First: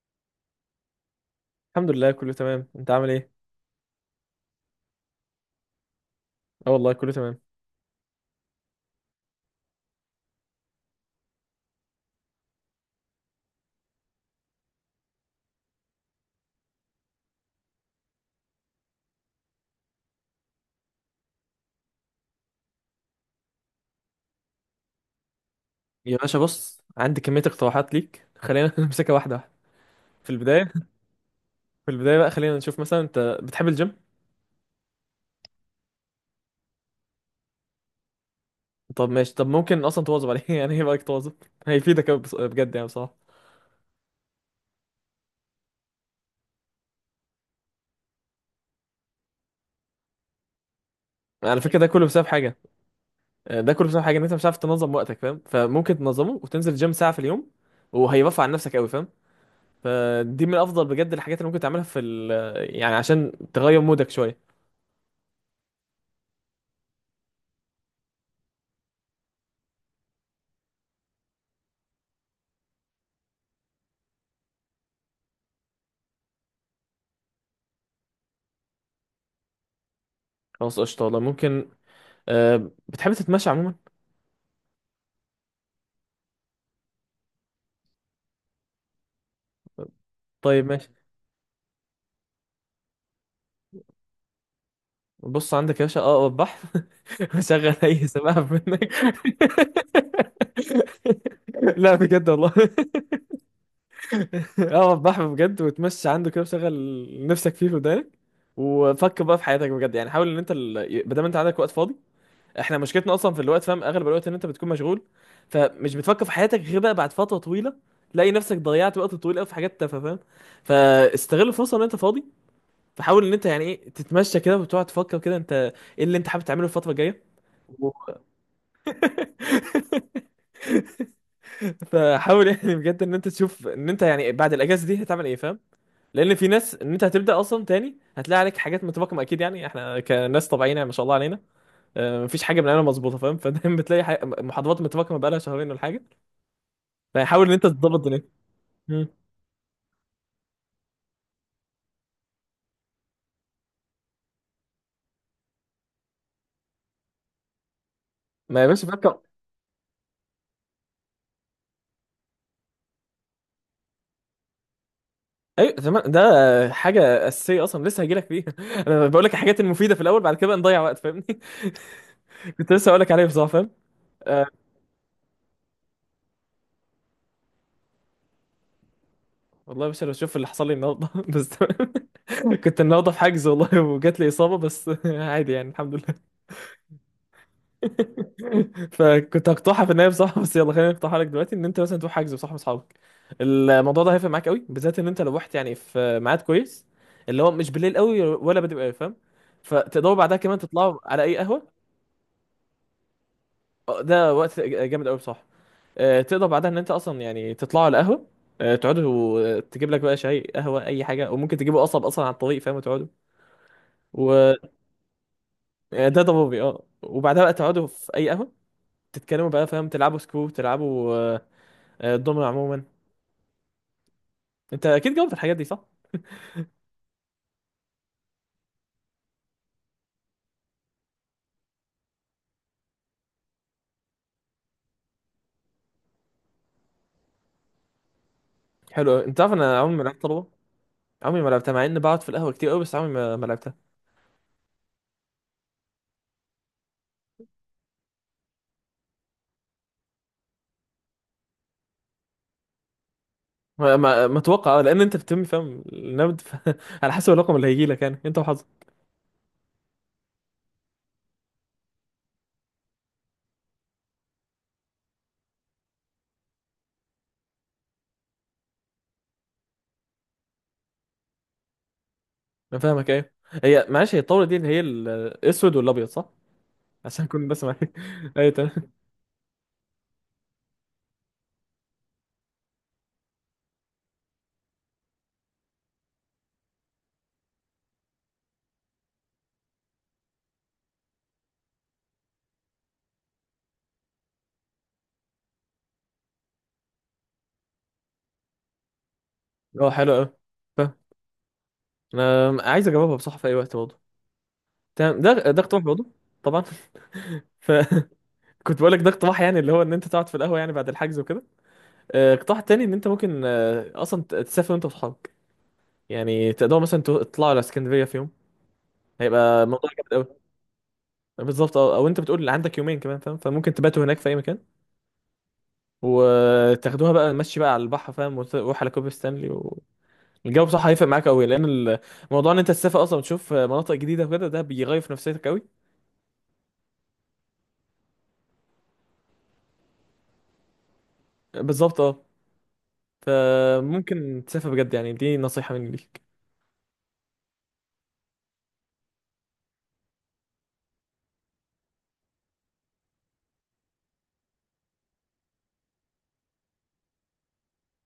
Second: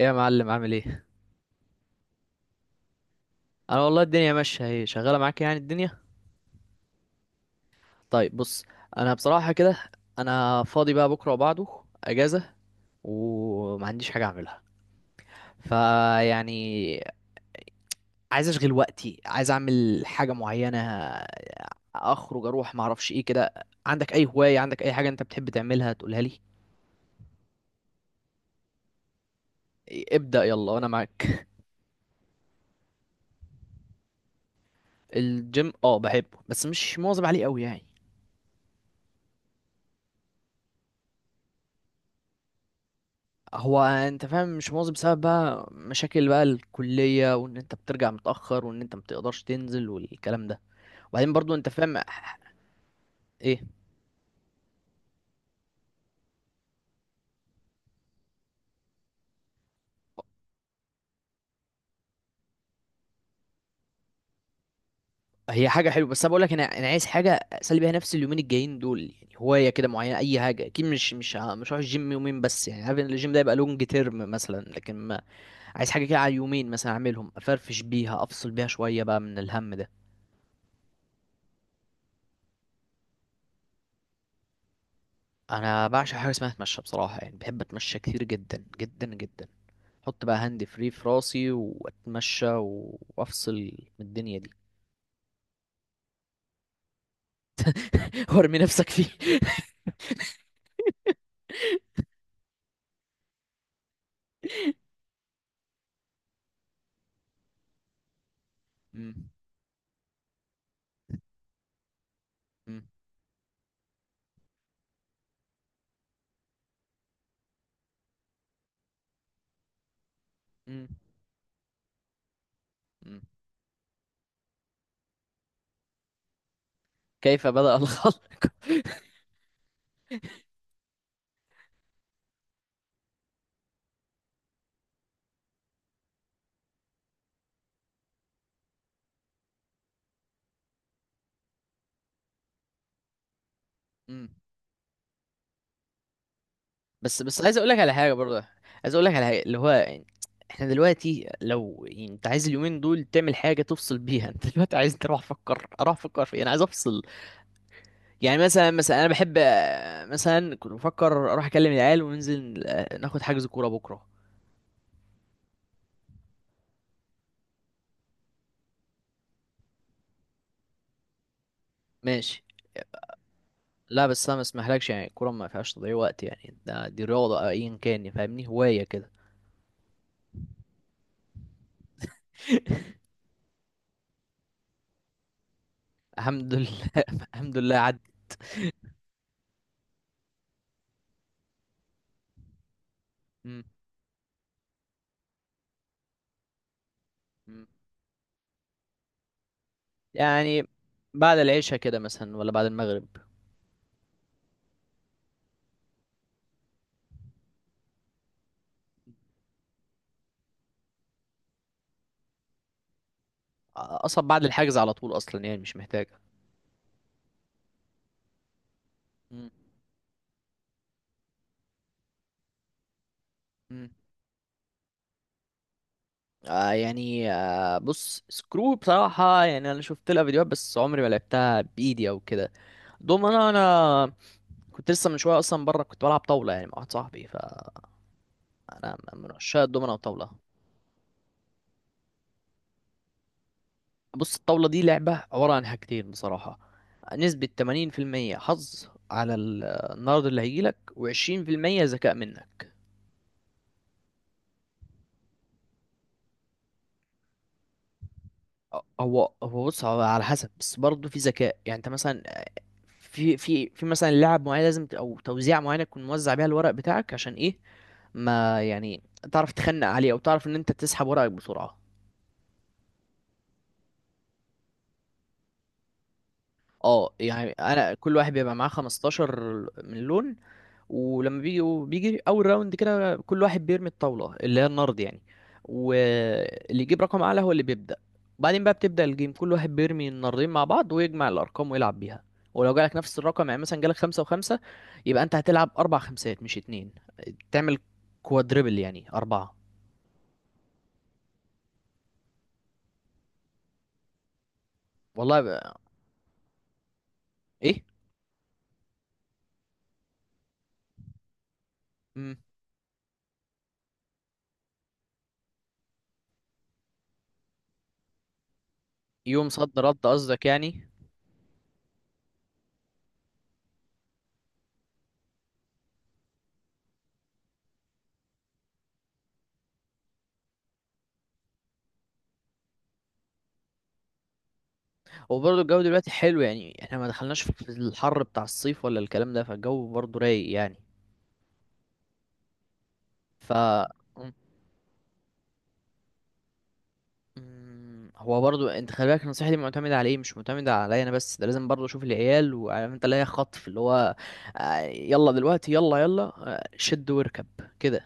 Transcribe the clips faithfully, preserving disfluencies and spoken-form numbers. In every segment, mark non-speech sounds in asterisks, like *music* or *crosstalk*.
ايه يا معلم، عامل ايه؟ الحمد لله كله تمام. انت عامل ايه؟ انا والله الدنيا ماشيه، اهي شغاله معاك، يعني الدنيا. اه والله كله تمام. طيب، بص. انا بصراحه كده، انا فاضي بقى بكره وبعده، اجازه، وما عنديش حاجه اعملها، فيعني، عايز اشغل وقتي، عايز اعمل حاجه معينه، اخرج اروح، ما اعرفش ايه كده. عندك اي هوايه، عندك اي حاجه انت بتحب تعملها يا تقولها باشا لي؟ بص عندي كمية اقتراحات ليك، خلينا *laughs* نمسكها واحدة واحدة. إيه، في ابدا، البداية يلا وانا معاك. في البداية بقى خلينا نشوف، مثلا انت بتحب الجيم؟ الجيم اه، بحبه، بس مش مواظب عليه قوي يعني. طب ماشي، طب ممكن اصلا تواظب عليه *laughs* يعني ايه رايك تواظب؟ هيفيدك أوي، بص- بجد يعني بصراحة. هو انت فاهم، مش مواظب بسبب بقى مشاكل بقى الكلية، وان انت بترجع متأخر، وان انت متقدرش تنزل والكلام ده. وبعدين برضو على انت فكرة ده فاهم. كله بسبب حاجة. ايه؟ ده كله بسبب حاجة ان انت مش عارف تنظم وقتك، فاهم؟ فممكن تنظمه وتنزل جيم ساعة في اليوم، وهيرفع عن نفسك قوي، فاهم؟ فدي من افضل بجد الحاجات اللي ممكن تعملها في ال... يعني عشان تغير مودك شوية. هي حاجة حلوة، بس انا بقول لك، انا انا عايز حاجة اسلي بيها نفسي اليومين الجايين دول، يعني هواية كده معينة اي حاجة، اكيد مش مش ه- مش هروح الجيم يومين بس، يعني عارف ان الجيم ده يبقى لونج تيرم مثلا، لكن ما عايز حاجة كده على يومين، مثلا اعملهم افرفش بيها، افصل بيها شوية بقى من الهم ده. خلاص قشطة، والله ممكن. أه بتحب تتمشى عموما؟ انا بعشق حاجة اسمها اتمشى بصراحة، يعني بحب اتمشى كتير، جدا جدا جدا. احط بقى هاند طيب ماشي. فري في راسي واتمشى و- وافصل من الدنيا دي. بص عندك يا باشا، اه وضح *laughs* وشغل اي *laughs* سماعه وارمي منك. نفسك فيه. *laughs* لا بجد والله، *laughs* اه وضح بجد، وتمشي عنده كده وشغل نفسك فيه في ودانك، وفكر مم. بقى في حياتك بجد. يعني حاول ان انت ال... بدل ما انت عندك وقت فاضي، احنا مم. مشكلتنا اصلا في الوقت، فاهم؟ اغلب الوقت ان انت بتكون مشغول، فمش بتفكر في حياتك غير بقى بعد فتره طويله. تلاقي نفسك ضيعت وقت طويل قوي في حاجات تافهه، فاهم؟ مم. فاستغل الفرصه ان انت فاضي. مم. فحاول ان انت يعني ايه تتمشى كده وتقعد تفكر كده انت، ايه اللي انت حابب تعمله الفتره الجايه؟ كيف بدأ الخلق؟ *laughs* فحاول يعني بجد ان انت تشوف ان انت يعني بعد الاجازه دي هتعمل ايه، فاهم؟ لان في ناس ان انت هتبدا اصلا تاني هتلاقي عليك حاجات متراكمه اكيد، يعني احنا كناس طبيعيين يعني ما شاء الله علينا. آه، مفيش حاجه بنعملها مظبوطه، فاهم؟ *laughs* فدايما بتلاقي حاجة مم. محاضرات متراكمه بقالها شهرين ولا حاجه. بس بس فحاول ان عايز انت اقول لك على تظبط حاجه دنيتك. برضه، عايز اقول مم. لك على حاجه، اللي هو يعني، احنا دلوقتي لو يعني انت عايز اليومين دول تعمل حاجه تفصل بيها، انت دلوقتي عايز تروح افكر اروح افكر في إيه؟ انا عايز افصل. يعني ما يا مثلا باشا مثلا انا فكر، بحب، آه، مثلا كنت بفكر اروح اكلم العيال وننزل، آه، ناخد حجز كوره بكره. ايوه تمام ده حاجه اساسيه اصلا، لسه هجيلك فيها *laughs* انا بقول لك الحاجات المفيده في الاول، بعد كده بقى نضيع وقت، فاهمني؟ *laughs* ماشي. كنت لسه هقول لك عليها بصراحه، فاهم؟ لا، بس انا ما آه، اسمحلكش، يعني الكوره ما فيهاش تضييع وقت، يعني ده دي رياضه أو ايا كان، يعني فاهمني، هوايه كده. والله مش انا بشوف اللي حصل لي النهارده *laughs* بس تمام. كنت النهارده في حجز والله، وجات لي اصابه بس *laughs* عادي يعني، الحمد لله. الحمد لله، *laughs* الحمد لله عدت. *laughs* فكنت هقطعها في النهايه بصراحه، بس يلا خلينا نقطعها لك دلوقتي، ان انت مثلا تروح حجز بصح اصحابك. مم. الموضوع ده هيفرق معاك قوي، بالذات ان انت لو رحت يعني في ميعاد كويس، اللي هو مم. مش بالليل قوي ولا بدري قوي، فاهم؟ فتقدروا بعدها كمان يعني تطلعوا على اي بعد قهوه. العشاء كده مثلا، ولا بعد المغرب؟ آه، ده وقت جامد قوي بصراحه. آه، تقدر بعدها ان انت اصلا يعني تطلعوا على قهوه، آه، تقعدوا، آه، تجيب لك بقى شاي قهوه اي حاجه، وممكن تجيبوا قصب اصلا على الطريق، فاهم؟ وتقعدوا اصلا بعد و الحجز على طول، اصلا يعني مش ده محتاجه. ده ضبابي اه. وبعدها بقى تقعدوا في اي قهوه تتكلموا مم. بقى، فاهم؟ تلعبوا سكرو، تلعبوا آه، آه، دومينو عموما. مم. انت اكيد جاوبت الحاجات دي صح؟ آه يعني، آه بص سكرو بصراحه، يعني انا شفت لها فيديوهات، بس عمري ما لعبتها بايدي او كده. دومنا، انا كنت لسه من شويه اصلا بره، كنت بلعب طاوله يعني مع واحد صاحبي، فانا حلو أوي. من انت عارف عشاق انا الدومنه عمري ما لعبت والطاوله. طلبه، عمري ما لعبتها مع اني بقعد في القهوه كتير قوي، بس عمري ما ما لعبتها. بص، الطاولة دي لعبة عبارة عن حاجتين بصراحة. نسبة ثمانين في المية حظ على ال- النرد اللي هيجيلك، و20% ذكاء منك. ما ما- ما اتوقع آه، لان انت بتتم فاهم النبض ف... *laughs* على حسب الرقم اللي هيجي لك، يعني انت وحظك. هو هو بص، هو على حسب، بس برضه في ذكاء، يعني انت مثلا، في في في مثلا لعب معين لازم ت- او توزيع معينة تكون موزع بيها الورق بتاعك، عشان ايه، ما يعني، تعرف تخنق عليه، او تعرف ان انت تسحب ورقك بسرعة. انا فاهمك ايوه. هي معلش هي الطاوله دي اللي هي ال- الاسود والابيض صح؟ اه عشان اكون يعني، بس معاك انا كل واحد *laughs* ايوه بيبقى معاه تمام. خمستاشر من لون. ولما بيجي بيجي اول راوند كده، كل واحد بيرمي الطاوله اللي هي النرد يعني. واللي يجيب رقم اعلى هو اللي بيبدا. بعدين بقى بتبدا الجيم، كل واحد بيرمي النردين مع بعض ويجمع الارقام ويلعب بيها. ولو جالك نفس الرقم، يعني مثلا جالك خمسة وخمسة، يبقى انت هتلعب اربع خمسات مش اتنين. تعمل كوادريبل، يعني اربعة. اه حلو قوي، فاهم. انا عايز اجاوبها بصح في اي وقت برضه، تمام. ده والله ده بقى. اقتراح برضه. طبعا *laughs* ايه؟ فكنت *laughs* بقول لك ده اقتراح، يعني اللي هو ان انت تقعد في القهوه يعني بعد الحجز وكده. آه، مم. اقتراح تاني، ان انت ممكن آه، اصلا ت- تسافر انت واصحابك، يعني تقدروا مثلا تو- تطلعوا على اسكندريه في يوم، يوم هيبقى صد موضوع رد جامد قوي. قصدك يعني؟ بالظبط اه، او انت بتقول عندك يومين كمان، فاهم؟ فممكن تباتوا هناك في اي مكان، وتاخدوها بقى مشي بقى على البحر، فاهم؟ وتروح على كوبري ستانلي. والجو بصراحه هيفرق معاك قوي، لان الموضوع ان انت تسافر اصلا وتشوف مناطق جديده وكده، ده بيغير في نفسيتك وبرضه الجو قوي. دلوقتي حلو، يعني احنا ما دخلناش في الحر بتاع الصيف ولا الكلام ده، فالجو برضه رايق يعني. بالظبط اه، ف فممكن تسافر بجد، يعني دي نصيحه مني ليك. مم، هو برضو انت خلي بالك النصيحه دي معتمده على ايه، مش معتمده عليا انا بس، ده لازم برضو اشوف العيال، وعارف انت اللي هي خطف اللي هو، آه، يلا دلوقتي، يلا يلا آه، شد واركب كده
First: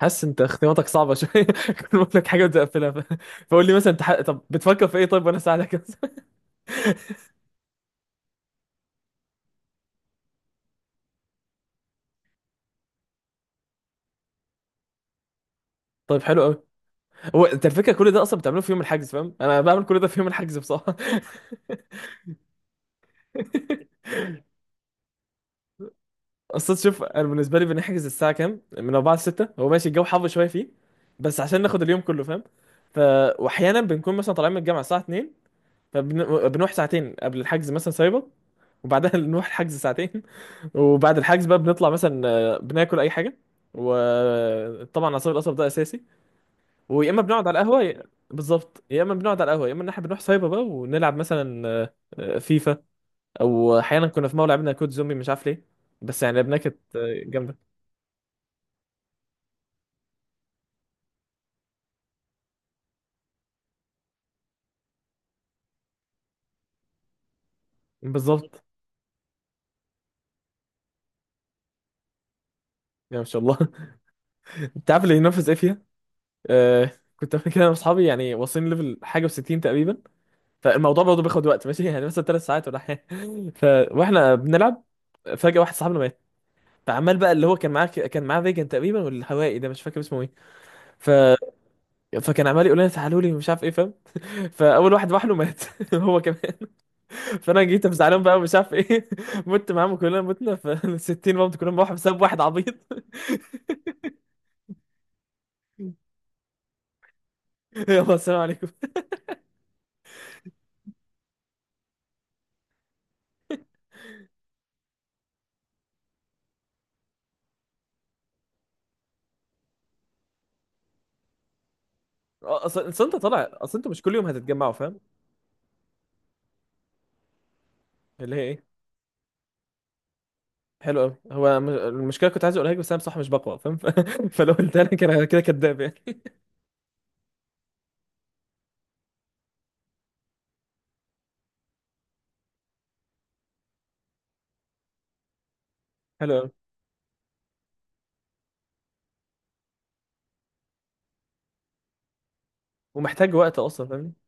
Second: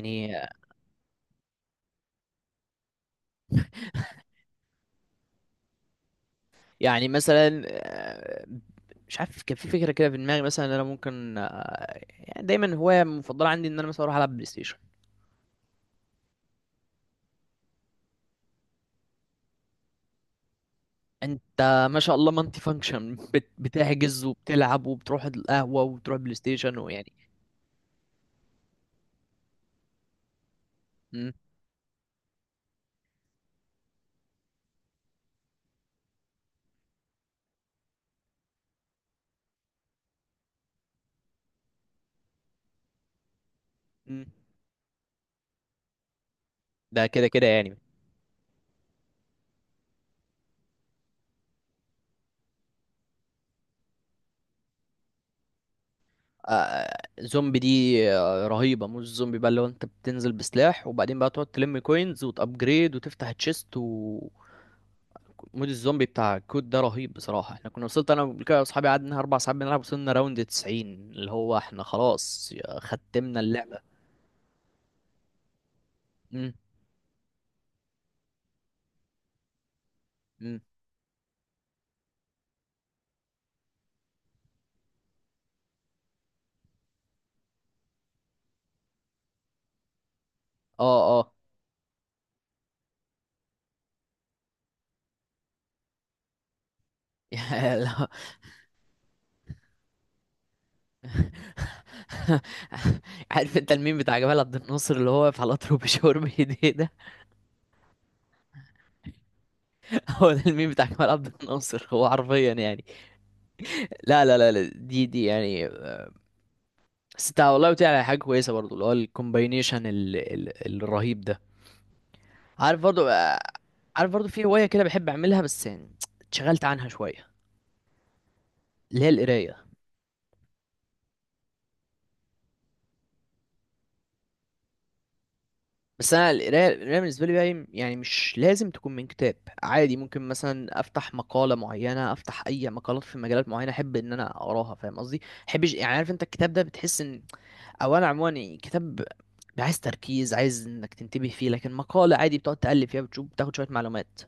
حاسس انت اختياراتك صعبه شويه *laughs* كل ما اقول لك حاجه بتقفلها ف... فقول لي مثلا انت ح... طب بتفكر في ايه طيب وانا اساعدك. يعني مثلا آه، مش عارف، كان في فكره كده في دماغي، مثلا ان انا ممكن، آه، يعني دايما هوايه مفضله عندي ان انا مثلا اروح العب بلاي ستيشن. *laughs* طيب حلو قوي. هو انت الفكره كل ده اصلا بتعمله في يوم الحجز، فاهم؟ انا بعمل كل ده في يوم الحجز بصراحه. انت ما شاء الله مالتي فانكشن، بت- *laughs* بتحجز وبتلعب وبتروح القهوه وبتروح بلاي ستيشن، اصل شوف ويعني. انا بالنسبه لي بنحجز الساعه كام، من أربعة ل ستة. هو ماشي الجو حر شويه فيه، مم، بس عشان ناخد اليوم كله، فاهم؟ ف واحيانا بنكون مثلا طالعين من الجامعه الساعه اتنين، فبنروح ساعتين قبل الحجز مثلا سايبر، وبعدها *laughs* نروح الحجز ساعتين. وبعد الحجز بقى بنطلع مثلا آه، بناكل اي حاجه، مم. وطبعا عصير القصب ده اساسي. ده ويا اما كده كده بنقعد على يعني. القهوه يا- بالظبط، يا اما بنقعد على القهوه، يا اما ان احنا بنروح سايبر بقى ونلعب مثلا آه، آه، فيفا. او احيانا كنا في مره لعبنا كود زومبي، مش عارف ليه، بس يعني لعبناها كانت آه، آه، جامده زومبي دي. آه، رهيبة، مش زومبي بقى، اللي هو انت بتنزل بسلاح، وبعدين بقى تقعد تلم كوينز وتأبجريد وتفتح تشيست، و مود الزومبي بتاع كود ده رهيب بصراحة، احنا كنا وصلت انا قبل كده بالظبط. واصحابي، قعدنا اربع ساعات بنلعب، وصلنا راوند تسعين، اللي هو احنا خلاص يا- يا ما ختمنا شاء الله اللعبة. *laughs* انت عارف اللي ينافس ايه فيها؟ امم. آه، كنت قبل كده انا واصحابي يعني واصلين ليفل حاجه و60 تقريبا. امم. فالموضوع برضه بياخد وقت، ماشي يعني مثلا ثلاث ساعات ولا حاجه *laughs* ف... واحنا بنلعب، فجاه واحد صاحبنا، فعمال بقى اللي هو كان معاه كان معاه فيجن تقريبا، والهوائي ده مش فاكر اسمه ايه ف... اه، اه. فكان عمال يقول لنا تعالوا لي ومش عارف ايه، فاهم؟ فاول واحد راح له مات *laughs* هو كمان. *laughs* فانا يا جيت لا. افزعلهم بقى ومش عارف ايه *laughs* مت معاهم، كلنا متنا، ف ستين برضه كلهم راحوا بسبب واحد عبيط. عارف انت الميم بتاع جمال عبد الناصر اللي هو واقف على القطر وبيشاور *laughs* بايديه ده؟ يلا السلام عليكم. *laughs* هو ده الميم بتاع جمال عبد الناصر، هو حرفيا يعني. لا لا لا لا، دي دي يعني آه، بس انت والله قلت لي على حاجه كويسه برضو، اللي هو الكومباينيشن ال... ال... الرهيب ده. عارف اصل اصل برضو انت آه، طالع، اصل انتوا مش عارف كل يوم برضو في هوايه هتتجمعوا، كده فاهم؟ بحب اعملها بس يعني، اتشغلت عنها شويه. اللي هي ايه؟ اللي هي القرايه. حلو قوي. هو م- المشكله كنت عايز اقولها لك، بس انا بصراحه مش بقوى، فاهم؟ *laughs* ف... فلو قلتها لك انا كده كداب يعني. بس انا القرايه القرايه بالنسبه لي بقى، يعني مش لازم تكون من كتاب. عادي ممكن مثلا افتح مقاله معينه، افتح اي مقالات في مجالات معينه احب ان انا اقراها، فاهم قصدي. احبش يعني، عارف *laughs* انت حلو قوي. الكتاب ده بتحس ان، او انا عموما يعني كتاب، عايز تركيز، عايز انك تنتبه فيه، لكن مقالة عادي بتقعد تقلب فيها، بتشوف ومحتاج بتاخد وقت شوية اصلا، فاهمني؟ معلومات.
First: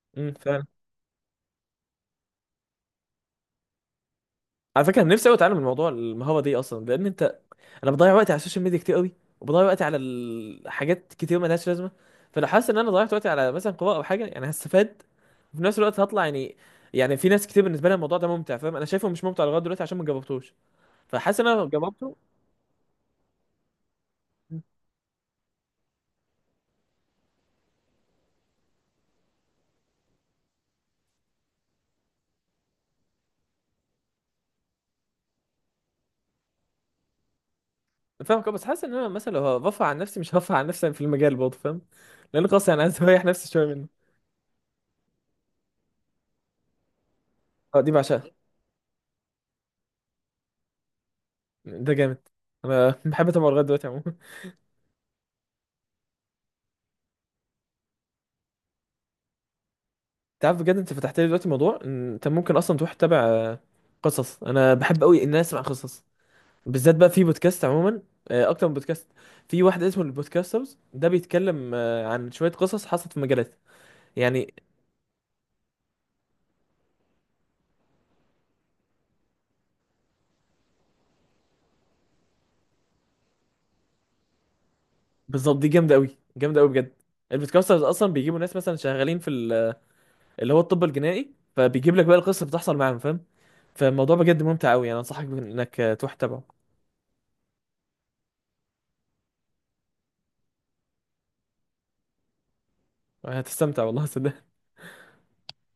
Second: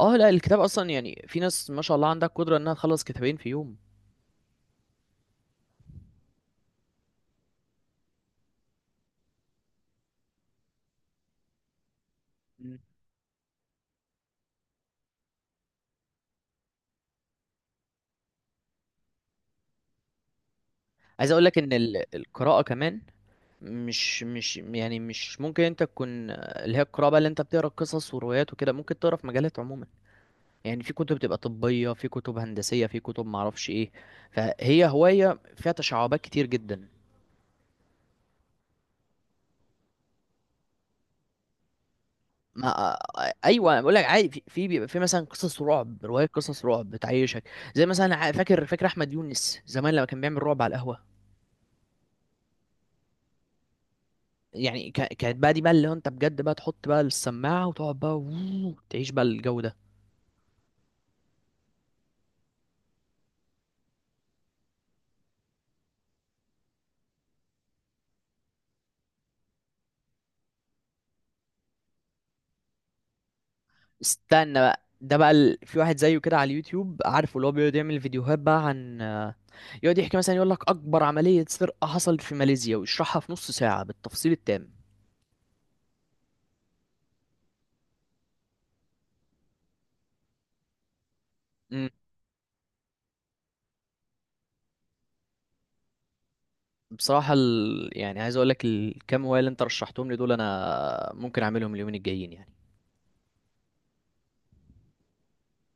اه، لا امم الكتاب فعلا. اصلا يعني، في ناس ما شاء الله عندها قدرة انها تخلص كتابين في يوم. على فكره نفسي قوي اتعلم الموضوع المهاره دي اصلا، لان انت انا بضيع وقتي على السوشيال ميديا كتير قوي، وبضيع وقتي على الحاجات كتير ملهاش لازمه. فلو حاسس ان مم. انا ضيعت وقتي على مثلا قراءه او حاجه يعني هستفاد، وفي نفس الوقت هطلع يعني، يعني في ناس كتير بالنسبه لها الموضوع ده ممتع، فاهم؟ انا شايفه مش ممتع لغايه دلوقتي عشان ما جربتوش. عايز فحاسس اقول ان انا لك لو ان ال- جربته، القراءة كمان، مش مش يعني مش ممكن انت تكون اللي هي القراءة بقى، اللي انت بتقرا قصص وروايات وكده، ممكن تقرا في مجالات عموما. يعني في كتب بتبقى طبية، في كتب هندسية، في كتب معرفش ايه. فهي هواية فيها تشعبات كتير جدا. فاهمك أه، بس حاسس ان انا مثلا لو هرفع عن نفسي مش هرفع عن نفسي يعني في المجال برضه، فاهم؟ لان خلاص يعني ما عايز اريح نفسي شويه ايوه انا بقول منه. لك عادي، في في بيبقى في مثلا قصص رعب، روايات قصص رعب بتعيشك، اه زي دي مثلا ع- بعشقها، فاكر فاكر احمد يونس زمان لما كان بيعمل رعب على القهوه. ده جامد. انا *laughs* بحب اتابعه لغايه دلوقتي عموما. يعني كا- كانت بقى دي بقى، اللي هو انت بجد بقى تحط بقى السماعه وتقعد بقى ووو تعيش بقى الجو ده. تعرف بجد انت فتحت لي دلوقتي موضوع ان انت ممكن اصلا تروح تتابع آه، قصص. انا بحب قوي ان انا اسمع قصص، بالذات بقى في بودكاست عموما. آه، اكتر من بودكاست، في واحد اسمه البودكاسترز، ده بيتكلم آه، عن شويه قصص حصلت في مجالات يعني. استنى بقى، ده بقى ال... في واحد زيه كده على اليوتيوب، عارفه اللي هو بيقعد يعمل فيديوهات بقى عن آه، يقعد يحكي مثلا، يقول لك اكبر عمليه سرقه حصلت في ماليزيا ويشرحها في نص ساعه بالتفصيل التام. بالظبط، دي جامده قوي جامده قوي بجد. البودكاسترز اصلا بيجيبوا ناس مثلا شغالين في ال- اللي هو الطب الجنائي، فبيجيب لك بقى القصه بتحصل معاهم، فاهم؟ فالموضوع بجد ممتع قوي، يعني انصحك انك آه، تروح تتابعه. بصراحة ال... يعني عايز اقول لك الكام هواية اللي انت رشحتهم لي دول، انا ممكن اعملهم اليومين الجايين يعني. هتستمتع والله صدق.